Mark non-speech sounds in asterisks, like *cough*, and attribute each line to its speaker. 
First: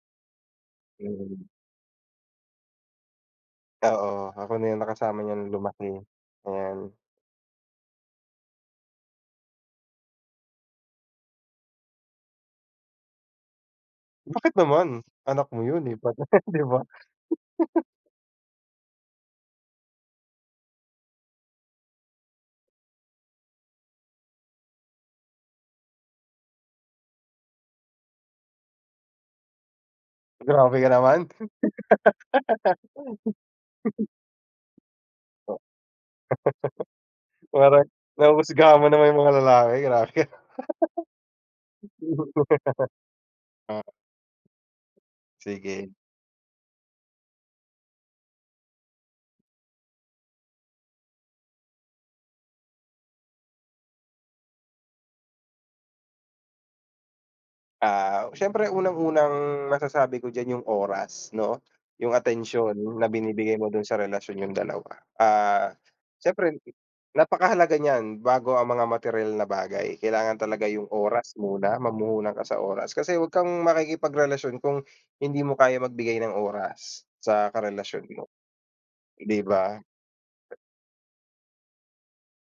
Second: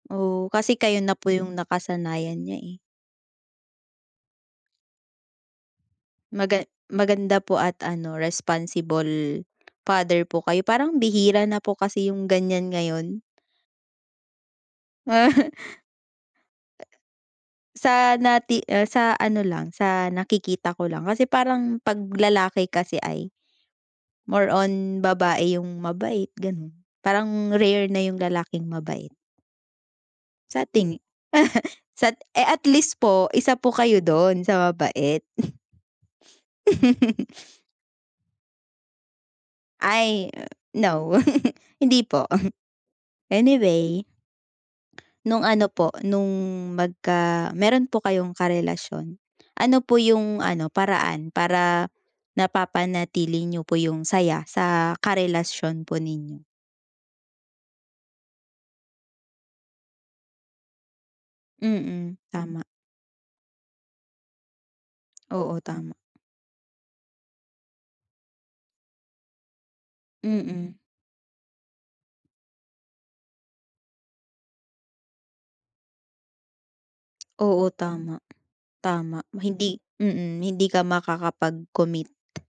Speaker 1: Oh, kasi kayo na po
Speaker 2: Hmm.
Speaker 1: yung nakasanayan niya, eh.
Speaker 2: Oo, ako na 'yung nakasama niya nung lumaki,
Speaker 1: Maga
Speaker 2: ayan.
Speaker 1: maganda po at ano responsible father po kayo, parang bihira na po kasi yung ganyan ngayon.
Speaker 2: Bakit naman anak
Speaker 1: Ah.
Speaker 2: mo yun, eh, *unintelligible* di ba? *laughs*
Speaker 1: Sa nati ah, sa ano lang sa nakikita ko lang, kasi parang pag lalaki kasi ay, more on babae yung mabait ganun, parang rare na yung lalaking mabait. Sa
Speaker 2: Grabe ka
Speaker 1: tingi
Speaker 2: naman.
Speaker 1: sat eh, at least po isa po kayo
Speaker 2: *laughs*
Speaker 1: dun sa mabait.
Speaker 2: Oh.
Speaker 1: *laughs*
Speaker 2: *laughs* Parang, nahusgahan mo naman 'yung mga lalaki, grabe ka.
Speaker 1: Ay no, *laughs* hindi po,
Speaker 2: *laughs* Oh.
Speaker 1: anyway. No'ng ano
Speaker 2: Sige.
Speaker 1: po no'ng magka meron po kayong karelasyon, ano po yung ano paraan para napapanatili niyo po yung saya sa karelasyon po ninyo?
Speaker 2: Ah, siyempre unang unang masasabi ko diyan yung oras 'no? Yung
Speaker 1: Mm, tama.
Speaker 2: atensyon na binibigay mo dun sa relasyon niyong dalawa,
Speaker 1: Oo,
Speaker 2: ah,
Speaker 1: tama.
Speaker 2: syempre napakahalaga niyan bago ang mga materyal na bagay, kailangan talaga
Speaker 1: Mm.
Speaker 2: yung oras muna, mamuhunan ka sa oras kasi huwag kang makikipagrelasyon kung hindi mo kaya magbigay ng oras sa
Speaker 1: Oo.
Speaker 2: karelasyon
Speaker 1: Tama,
Speaker 2: mo,
Speaker 1: tama
Speaker 2: di
Speaker 1: hindi,
Speaker 2: ba?
Speaker 1: mm, hindi ka makakapag-commit.